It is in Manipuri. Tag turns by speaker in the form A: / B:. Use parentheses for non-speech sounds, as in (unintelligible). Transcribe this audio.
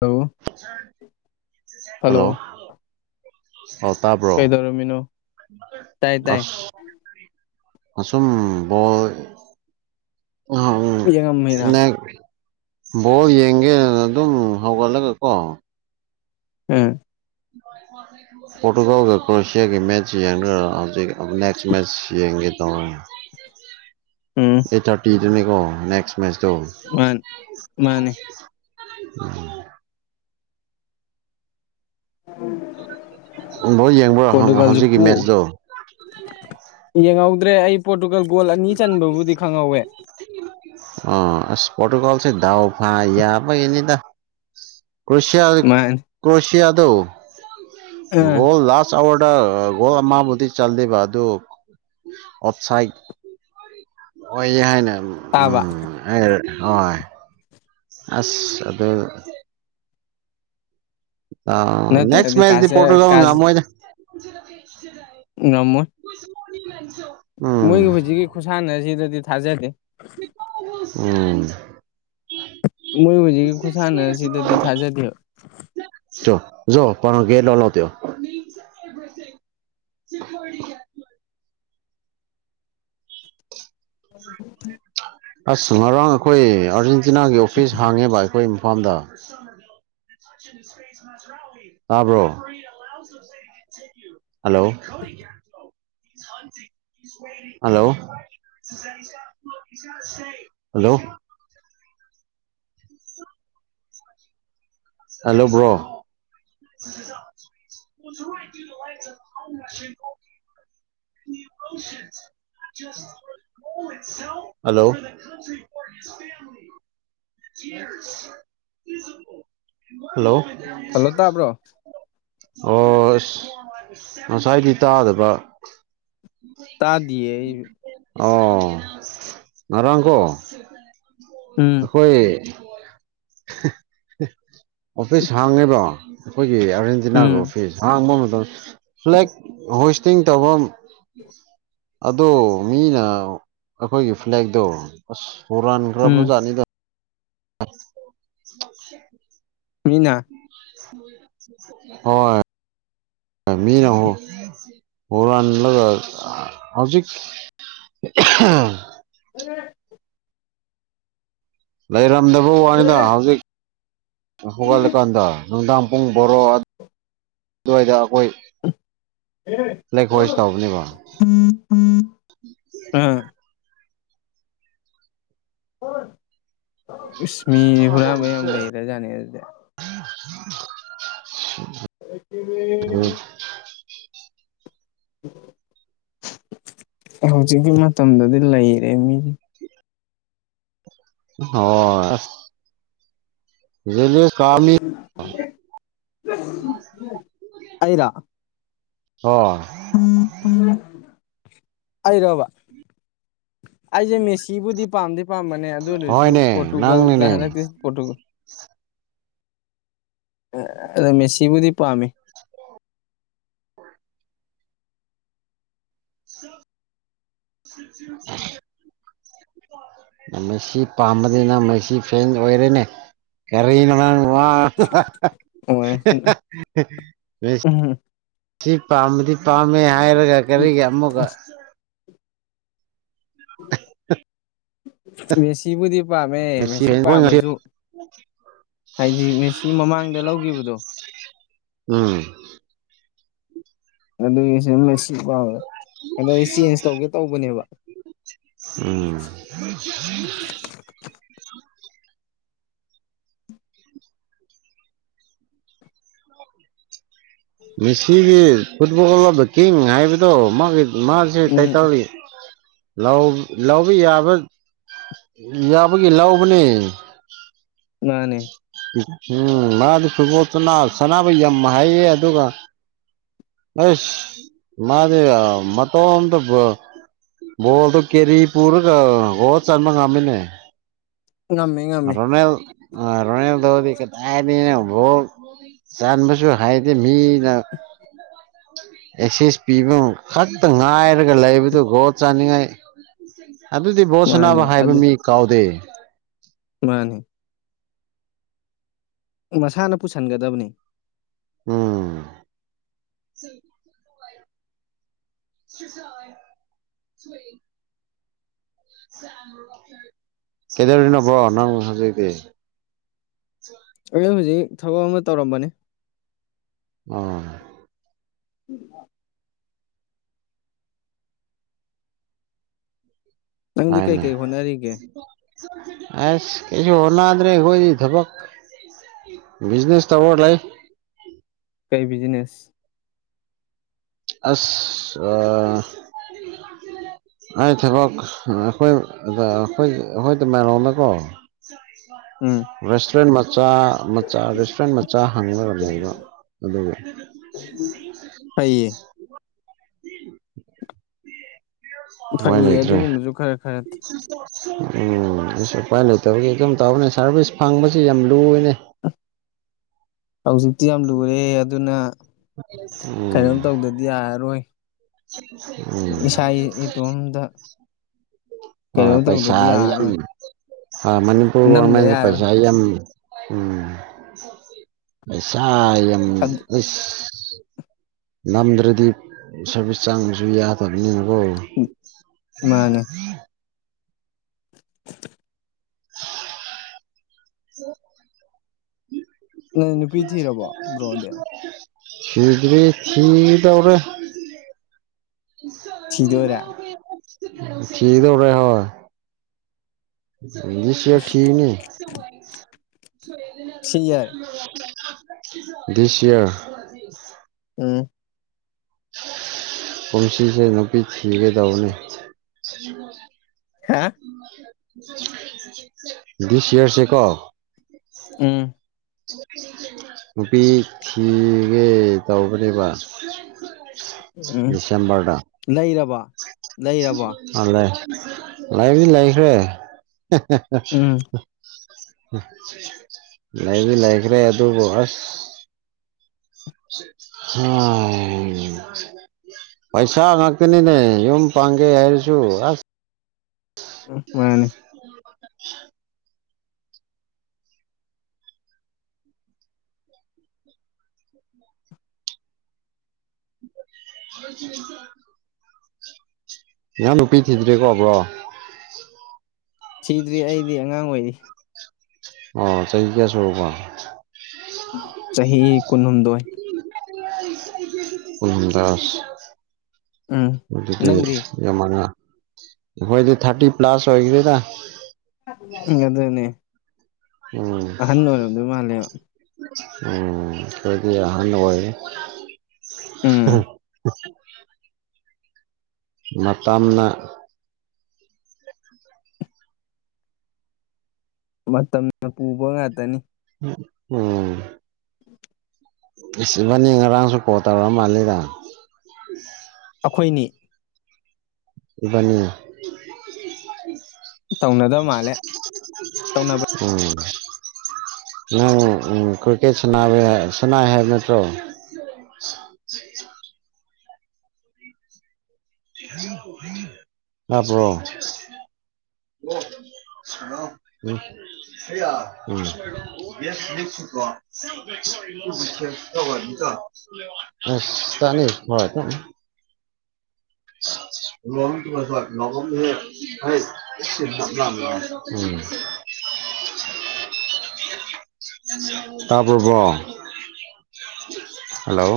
A: ꯍꯜꯂꯣ
B: ꯍꯜꯂꯣ ꯑꯣ ꯇꯥꯕ꯭ꯔꯣ
A: ꯀꯩꯗꯧꯔꯝꯃꯤꯅꯣ ꯇꯥꯏ ꯇꯥꯏ
B: ꯑꯁ ꯑꯁꯨꯝ ꯕꯣꯜ
A: ꯌꯦꯡꯉꯝꯃꯤꯔꯥ
B: ꯅꯦꯛ ꯕꯣꯜ ꯌꯦꯡꯒꯦꯅ ꯑꯗꯨꯝ ꯍꯧꯒꯠꯂꯒꯀꯣ
A: ꯎꯝ
B: ꯄꯣꯔꯇꯨꯒꯜꯒ ꯀ꯭ꯔꯣꯁꯤꯌꯥꯒꯤ ꯃꯦꯠꯁ ꯌꯦꯡꯔꯒ ꯍꯧꯖꯤꯛ ꯑꯃꯨꯛ ꯅꯦꯛꯁ ꯃꯦꯠꯁ ꯌꯦꯡꯒꯦ ꯇꯧꯔꯦ
A: ꯎꯝ
B: ꯑꯦꯠ ꯊꯥꯔꯇꯤꯗꯨꯅꯤꯀꯣ ꯅꯦꯛꯁ ꯃꯦꯠꯆꯇꯣ
A: ꯃꯥꯟ ꯃꯥꯅꯦ
B: (unintelligible) ꯕꯣꯜ ꯌꯦꯡꯕ꯭ꯔꯣ ꯍꯧ
A: ꯄꯣꯔꯇꯨꯒꯥꯜꯁꯨ
B: ꯍꯧꯖꯤꯛꯀꯤ
A: ꯄꯣ
B: ꯃꯦꯠꯁꯇꯣ
A: ꯌꯦꯡꯍꯧꯗ꯭ꯔꯦ ꯑꯩ ꯄꯣꯔꯇꯨꯒꯜ ꯒꯣꯜ ꯑꯅꯤ ꯆꯟꯕꯕꯨꯗꯤ ꯈꯪꯍꯧꯋꯦ
B: ꯑꯥ ꯑꯁ ꯄꯣꯔꯇꯨꯒꯜꯁꯦ ꯗꯥꯥꯎ ꯐꯥ ꯌꯥꯕꯒꯤꯅꯤꯗ ꯀ꯭ꯔꯣꯁꯤꯌꯥ
A: ꯃꯥꯅꯤ
B: ꯀ꯭ꯔꯣꯁꯤꯌꯥꯗꯣ
A: ꯑ
B: ꯒꯣꯜ ꯂꯥꯁ ꯍꯥꯋꯔꯗ ꯒꯣꯜ ꯑꯃꯕꯨꯗꯤ ꯆꯜꯂꯦꯕ ꯑꯗꯨ ꯑꯣꯐꯁꯥꯏꯠ ꯑꯣꯏꯌꯦ ꯍꯥꯏꯅ
A: ꯇꯥꯕ
B: ꯎꯝ ꯍꯣꯏ ꯑꯁ ꯑꯗꯨ ꯑ ꯅꯦꯛꯁ
A: ꯅꯠꯇ꯭ꯔꯗꯤ
B: ꯃꯦꯠꯁꯇꯤ
A: ꯀꯥꯖ
B: ꯄꯣꯔꯇꯨꯒꯜ
A: ꯀꯥꯖ
B: ꯉꯝꯃꯣꯏꯗ
A: ꯉꯝꯃꯣꯏ
B: (unintelligible) ꯎꯝ
A: ꯃꯣꯏꯒꯤ ꯍꯨꯖꯤꯛꯀꯤ ꯈꯨꯁꯥꯟꯅꯁꯤꯗꯗꯤ ꯊꯥꯖꯗꯦ
B: ꯎꯝ
A: ꯃꯣꯏ ꯍꯨꯖꯤꯛꯀꯤ ꯈꯨꯨꯁꯥꯟꯅꯁꯤꯗꯗꯤ ꯊꯥꯖꯗꯦꯕ
B: (unintelligible) (unintelligible)
A: (inaudible)
B: ꯑꯁ ꯉꯔꯥꯡ ꯑꯩꯈꯣꯏ ꯑꯔꯖꯦꯟꯇꯤꯅꯥꯒꯤ ꯑꯣꯐꯤꯁ ꯍꯥꯡꯉꯦꯕ ꯑꯩꯈꯣꯏ ꯐꯥꯝꯗ ꯇꯥꯕ꯭ꯔꯣ hello hello hello hello bro (unintelligible) (unintelligible) hello hello
A: hello ꯇꯥꯕ꯭ꯔꯣ
B: ꯑꯣ ꯉꯁꯥꯏꯗꯤ ꯇꯥꯗꯕ
A: ꯇꯥꯗꯤꯌꯦ ꯑꯩ
B: ꯑꯣ ꯉꯥꯡ ꯀꯣ
A: ꯎꯝ
B: ꯑꯩꯈꯣꯏ ꯑꯣꯐꯤꯁ ꯍꯥꯡꯉꯦꯕ ꯑꯩꯈꯣꯏ ꯑꯥꯔꯖꯦꯟꯇꯤꯅꯥꯒꯤ
A: ꯎꯝ
B: ꯑꯣꯐꯤꯁ ꯍꯥꯡꯕ ꯃꯇꯝꯗ ꯐ꯭ꯂꯦꯛ ꯍꯣꯁꯇꯤꯡ ꯇꯧꯕ ꯑꯗꯣ ꯃꯤꯅ ꯑꯩꯈꯣꯏꯒꯤ ꯐ꯭ꯂꯦꯗꯣ ꯑꯁ ꯀꯣꯔꯥꯟꯈ꯭ꯔꯕꯁꯨ
A: ꯎꯝ
B: ꯆꯅꯤꯗ (unintelligible)
A: ꯁꯨꯅ
B: ꯍꯣꯏ ꯃꯤ ꯅꯍꯣ ꯍꯔ ꯑꯅꯤꯂ ꯍꯧꯖꯤꯛ
A: ꯎ
B: ꯂꯩꯔꯝꯗꯕ ꯋꯥꯅꯤꯗ ꯍꯧꯖꯤꯛ ꯍꯧꯒꯠꯂꯀꯥꯟꯗ ꯅꯨꯡꯗꯥꯡ ꯄꯨꯡ ꯕꯣꯔꯣ ꯑꯗꯨꯋꯥꯏꯗ ꯑꯩꯈꯣꯏ
A: ꯝ
B: ꯂꯦꯛ ꯍꯣꯏꯁ
A: ꯎꯝ
B: ꯇꯧꯕꯅꯦꯕ
A: ꯑꯝ ꯏꯁꯃꯤ ꯍꯨꯔꯥꯟ ꯌꯥꯝ ꯂꯩꯒꯔꯥꯖꯠꯅꯦ ꯑꯗꯨꯗꯤ
B: ꯎꯝ
A: ꯑꯗꯨ ꯍꯧꯖꯤꯛꯀꯤ ꯃꯇꯝꯗꯗꯤ ꯂꯩꯔꯦ ꯃꯤ
B: ꯍꯣꯏ
A: (unintelligible) ꯑꯩꯔꯥ
B: ꯍꯣ
A: ꯑꯩꯔꯣꯕ ꯑꯩꯁꯦ ꯃꯦꯁꯤꯕꯨꯗꯤ ꯄꯥꯝꯗꯤ ꯄꯥꯝꯕꯅꯦ ꯑꯗꯨ ꯑꯣꯏꯔꯁꯨ
B: ꯍꯣꯏꯅꯦ
A: ꯄꯣꯔꯇꯨꯒꯜꯗ
B: ꯅꯪꯅꯤꯅꯦ
A: ꯍꯟꯗꯛꯇꯤꯇꯨ (unintelligible) ꯑꯗꯣ ꯃꯦꯁꯤꯕꯨꯗꯤ ꯄꯥꯝꯃꯤ
B: (unintelligible) ꯃꯦꯁꯤ ꯄꯥꯝꯕꯅꯤ ꯅ ꯃꯦꯁꯤ ꯐꯦꯟ ꯑꯣꯏꯔꯦꯅꯦ ꯀꯔꯤꯅꯣ ꯅꯪ ꯋꯥ
A: ꯎꯝ
B: ꯁꯤ ꯄꯥꯝꯕꯗꯤ ꯄꯥꯝꯃꯦ ꯍꯥꯏꯔꯒ ꯀꯔꯤꯒꯤ ꯑꯃꯨꯛꯀ (unintelligible)
A: ꯃꯦꯁꯤꯕꯨꯗꯤ ꯄꯥꯝꯃꯦ ꯃꯦꯁꯤ ꯄꯥꯝꯃꯁꯨ ꯍꯥꯏꯗꯤ ꯃꯦꯁꯤ ꯃꯃꯥꯡꯗ ꯂꯧꯈꯤꯕꯗꯣ
B: ꯎꯝ
A: ꯑꯗꯨꯒꯤ ꯁꯨꯝ ꯄꯥꯝ ꯑꯁꯨꯒꯤ ꯆꯦꯟꯖ ꯇꯧꯒꯦ ꯇꯧꯕꯅꯦꯕ
B: ꯎꯝ (unintelligible) ꯃꯦꯁꯤ ꯒꯤ ꯐꯨꯠꯕꯜ ꯑꯣꯐ ꯗꯥ ꯀꯤꯡ ꯍꯥꯏꯕꯗꯣ ꯃꯥꯁꯦ
A: ꯎꯝ
B: ꯇꯦꯇꯁ ꯂꯧꯕ ꯌꯥꯕ ꯌꯥꯕꯒꯤ ꯂꯧꯕꯅꯤ
A: ꯃꯥꯅꯦ
B: ꯎꯝ ꯃꯥꯗꯤ ꯐꯨꯠꯕꯣꯜ ꯁꯅꯕ ꯌꯥꯝ ꯍꯥꯏꯌꯦ ꯑꯗꯨꯒ ꯑꯁ꯭ ꯃꯥꯗꯤ ꯃꯇꯣꯝꯃꯥ ꯕꯣꯜ ꯗꯣ ꯀꯦꯔꯤ ꯄꯨꯔ ꯒꯣꯜ ꯆꯟꯕ ꯉꯃꯤꯅꯦ
A: ꯉꯝꯃꯦ ꯉꯝꯃꯦ
B: ꯑ ꯔꯣꯗ ꯇꯧꯔ꯭ꯗꯤ ꯀꯗꯥꯏꯗꯩꯅꯣ ꯑꯣ ꯆꯥꯟꯕꯁꯨ ꯍꯥꯏꯗꯦ ꯃꯤꯅ ꯑꯦꯛꯁꯁ ꯄꯤꯕ ꯈꯛꯇ ꯉꯥꯏꯔꯒ ꯂꯩꯕꯗꯨ ꯒꯣꯠ ꯆꯥꯅꯤꯡꯉꯥꯏ ꯑꯗꯨꯗꯤ
A: ꯃꯥꯅꯦ
B: ꯕꯣꯁꯅꯥꯕ ꯍꯥꯏꯕ ꯃꯤ ꯀꯥꯎꯗꯦ
A: ꯃꯅꯦ ꯃꯁꯥꯅ ꯄꯨꯁꯤꯟꯒꯗꯕꯅꯤ
B: ꯎꯝ ꯁꯁ ꯁꯋꯦ ꯀꯩꯗꯧꯔꯤꯅꯣ ꯕꯣ ꯍꯧꯖꯤꯛꯇꯤ
A: ꯑꯦꯖ ꯍꯧꯖꯤꯛ ꯊꯕꯛ ꯑꯃ ꯇꯧꯔꯝꯕꯅꯤ
B: ꯎꯝ
A: ꯎꯝ ꯅꯪꯗꯤ
B: ꯍꯥꯏꯅꯦ
A: ꯀꯩꯀꯩ ꯍꯣꯠꯅꯔꯤꯒꯦ
B: ꯑꯁ ꯀꯩꯁꯨ ꯍꯣꯠꯅꯥꯗ꯭ꯔꯦ ꯑꯩꯈꯣꯏꯗꯤ ꯊꯕꯛ ꯕꯤꯖꯤꯅꯦꯁ ꯇꯧꯔꯥ ꯂꯩ
A: ꯑꯩ ꯕꯤꯅꯦꯁ
B: ꯑꯁ
A: (unintelligible)
B: ꯑꯩ ꯊꯕꯛ ꯑꯩꯈꯣꯏ ꯑꯩꯣꯏ ꯑꯩꯈꯣꯏ ꯇ ꯃꯥꯏꯔꯣꯗꯀꯣ
A: ꯎꯝ
B: ꯔꯦꯁꯇꯨꯔꯦꯟ ꯃꯆꯥ ꯃꯆꯥ ꯔꯦꯁꯇꯨꯔꯦꯟ ꯃꯆꯥ ꯍꯪꯅꯔꯅꯤꯗꯣ ꯑꯗ
A: ꯐꯩꯌꯦ ꯐꯩꯌꯦ
B: ꯃꯣꯏꯟꯗ꯭ꯔꯦ
A: ꯑꯗꯨꯒꯨꯝꯕꯁꯨ ꯈꯔ ꯈꯔ
B: ꯎꯝ ꯑꯩꯁꯨ ꯎꯄꯥꯏ ꯂꯩꯇꯕꯒꯤ ꯑꯗꯨꯝ ꯇꯧꯕꯅꯦ ꯁꯥꯔꯚꯤꯁ ꯐꯪꯕꯁꯤ ꯌꯥꯝ ꯂꯨꯅꯦ
A: (unintelligible) ꯍꯧꯖꯤꯛꯇꯤ ꯌꯥꯝ ꯂꯨꯔꯦ ꯑꯗꯨꯅ
B: ꯎꯝ
A: ꯀꯩꯅꯣꯝ ꯇꯧꯗꯗꯤ ꯌꯥꯔꯔꯣꯏ
B: ꯎꯝ
A: ꯏꯁꯥ ꯏꯇꯣꯝꯗ
B: ꯍ
A: ꯀꯩꯅꯣꯝ
B: ꯄꯩꯁꯥ
A: ꯇꯧꯗꯗꯤ
B: ꯌꯥꯝ
A: ꯌꯥꯔꯔꯣꯏ
B: ꯍꯣꯏ
A: ꯅꯝꯗ
B: ꯃꯅꯤꯄꯨꯔ ꯣꯔꯃꯦꯟ ꯄꯩꯁꯥ
A: ꯌꯥꯔꯔꯣꯏ
B: ꯌꯥꯝ ꯎꯝꯁꯁ ꯅꯝꯗ꯭ꯔꯗꯤ ꯁꯥꯔꯚꯤꯁ ꯆꯥꯡꯕꯁꯨ ꯌꯥꯗꯕꯅꯤ
A: ꯃꯥꯅꯦ
B: ꯍ
A: ꯅꯪ ꯅꯨꯄꯤ ꯊꯤꯔꯕꯣ ꯕ꯭ꯔꯣꯗꯤ
B: (unintelligible) ꯁꯤꯤꯗꯔꯤ ꯆꯤꯗꯧꯔ
A: ꯊꯤꯗꯣꯏꯔꯦ
B: ꯆꯤꯗꯧꯔ ꯍ ꯑ ꯁꯠ ꯊꯦꯡꯀꯅꯦ
A: ꯁꯤ ꯌꯥꯔꯦ
B: ꯁ꯭ꯌꯥ
A: ꯎꯝ
B: ꯄꯨꯟꯁꯤꯁ ꯅꯄꯤꯤꯡꯒꯗꯕꯅꯤ
A: ꯍꯥ
B: ꯁ ꯏꯌꯥꯔꯁꯦ ꯀꯣ
A: ꯎꯝ
B: ꯅꯨꯄꯤ ꯊꯈꯤꯒꯦ ꯇꯧꯕꯅꯦꯕ
A: ꯎꯝ
B: ꯗꯤꯁꯦꯝꯝꯕꯔꯗ
A: ꯂꯩꯔꯕꯣ ꯂꯩꯔꯕꯣ
B: ꯑꯂꯦ ꯂꯥꯏꯗꯤ ꯂꯩꯈ꯭ꯔꯦ
A: ꯎꯝ
B: ꯂꯩꯕꯤ ꯂꯩꯈ꯭ꯔꯦ ꯑꯗꯨꯕꯨ ꯑꯁ ꯍ ꯄꯩꯁꯥ ꯉꯥꯛꯇꯅꯤꯅꯦ ꯌꯨꯝ ꯄꯥꯡꯒꯦ ꯍꯥꯏꯔꯁꯨ ꯑꯁ
A: ꯃꯥꯅꯦ
B: ꯑ (inaudible) ꯉꯍꯥꯟ ꯅꯨꯄꯤ ꯊꯤꯗ꯭ꯔꯦꯀꯣꯕ꯭ꯔꯣ
A: ꯁꯤꯗ꯭ꯔꯤ ꯑꯩꯗꯤ ꯑꯉꯥꯡ ꯑꯣꯏꯔꯤ
B: ꯑꯣ ꯇꯩ ꯀꯁꯨꯕ
A: ꯆꯍꯤ ꯀꯨꯟꯍꯨꯝꯗꯣꯏ
B: ꯀꯝꯗꯥꯁ
A: ꯎꯝ
B: ꯑꯗꯨꯗꯨꯗꯤ
A: ꯅꯪꯗꯤ
B: ꯌꯥꯝꯅ ꯍꯣꯏꯗꯤ ꯊꯥꯔꯇꯤ ꯄ꯭ꯂꯁ ꯑꯣꯏꯒꯗꯦꯗ
A: ꯎꯝ ꯑꯗꯨꯅꯦ
B: ꯎꯝ
A: ꯑꯍꯟ ꯑꯣꯏꯔꯕꯝꯗꯣꯏ ꯃꯥꯜꯂꯦꯕ
B: ꯎꯝ ꯀꯗꯒꯤ ꯑꯍꯅ ꯑꯣꯏꯣꯏ (inaudible)
A: ꯎꯝ
B: ꯃꯇꯝꯄꯥꯝꯅ
A: ꯃꯇꯝꯅ ꯄꯨꯕ ꯉꯥꯛꯇꯅꯤ
B: ꯎꯝ ꯕꯅꯤ ꯉꯔꯥꯡꯁꯨ ꯀꯣ ꯇꯔ ꯃꯥꯜꯂꯤꯗ
A: ꯑꯩꯈꯣꯏꯅꯤ
B: ꯅꯤꯌꯥ
A: ꯇꯧꯅꯗꯕ ꯃꯥꯜꯂꯦ ꯇꯧꯅꯕ
B: ꯀ꯭ꯔꯀꯦ ꯁ ꯁꯅꯥ ꯍꯦ ꯅꯠꯇꯣ (inaudible) ꯃꯥꯔꯕ꯭ꯔꯣ ꯎꯝ ꯌꯦꯁꯀ ꯑ ꯆꯅꯤ ꯍꯣꯏ ꯀ ꯂ ꯇ
A: ꯑ
B: ꯇꯥꯔꯕ꯭ꯔꯕꯣ ꯍꯜꯂꯣ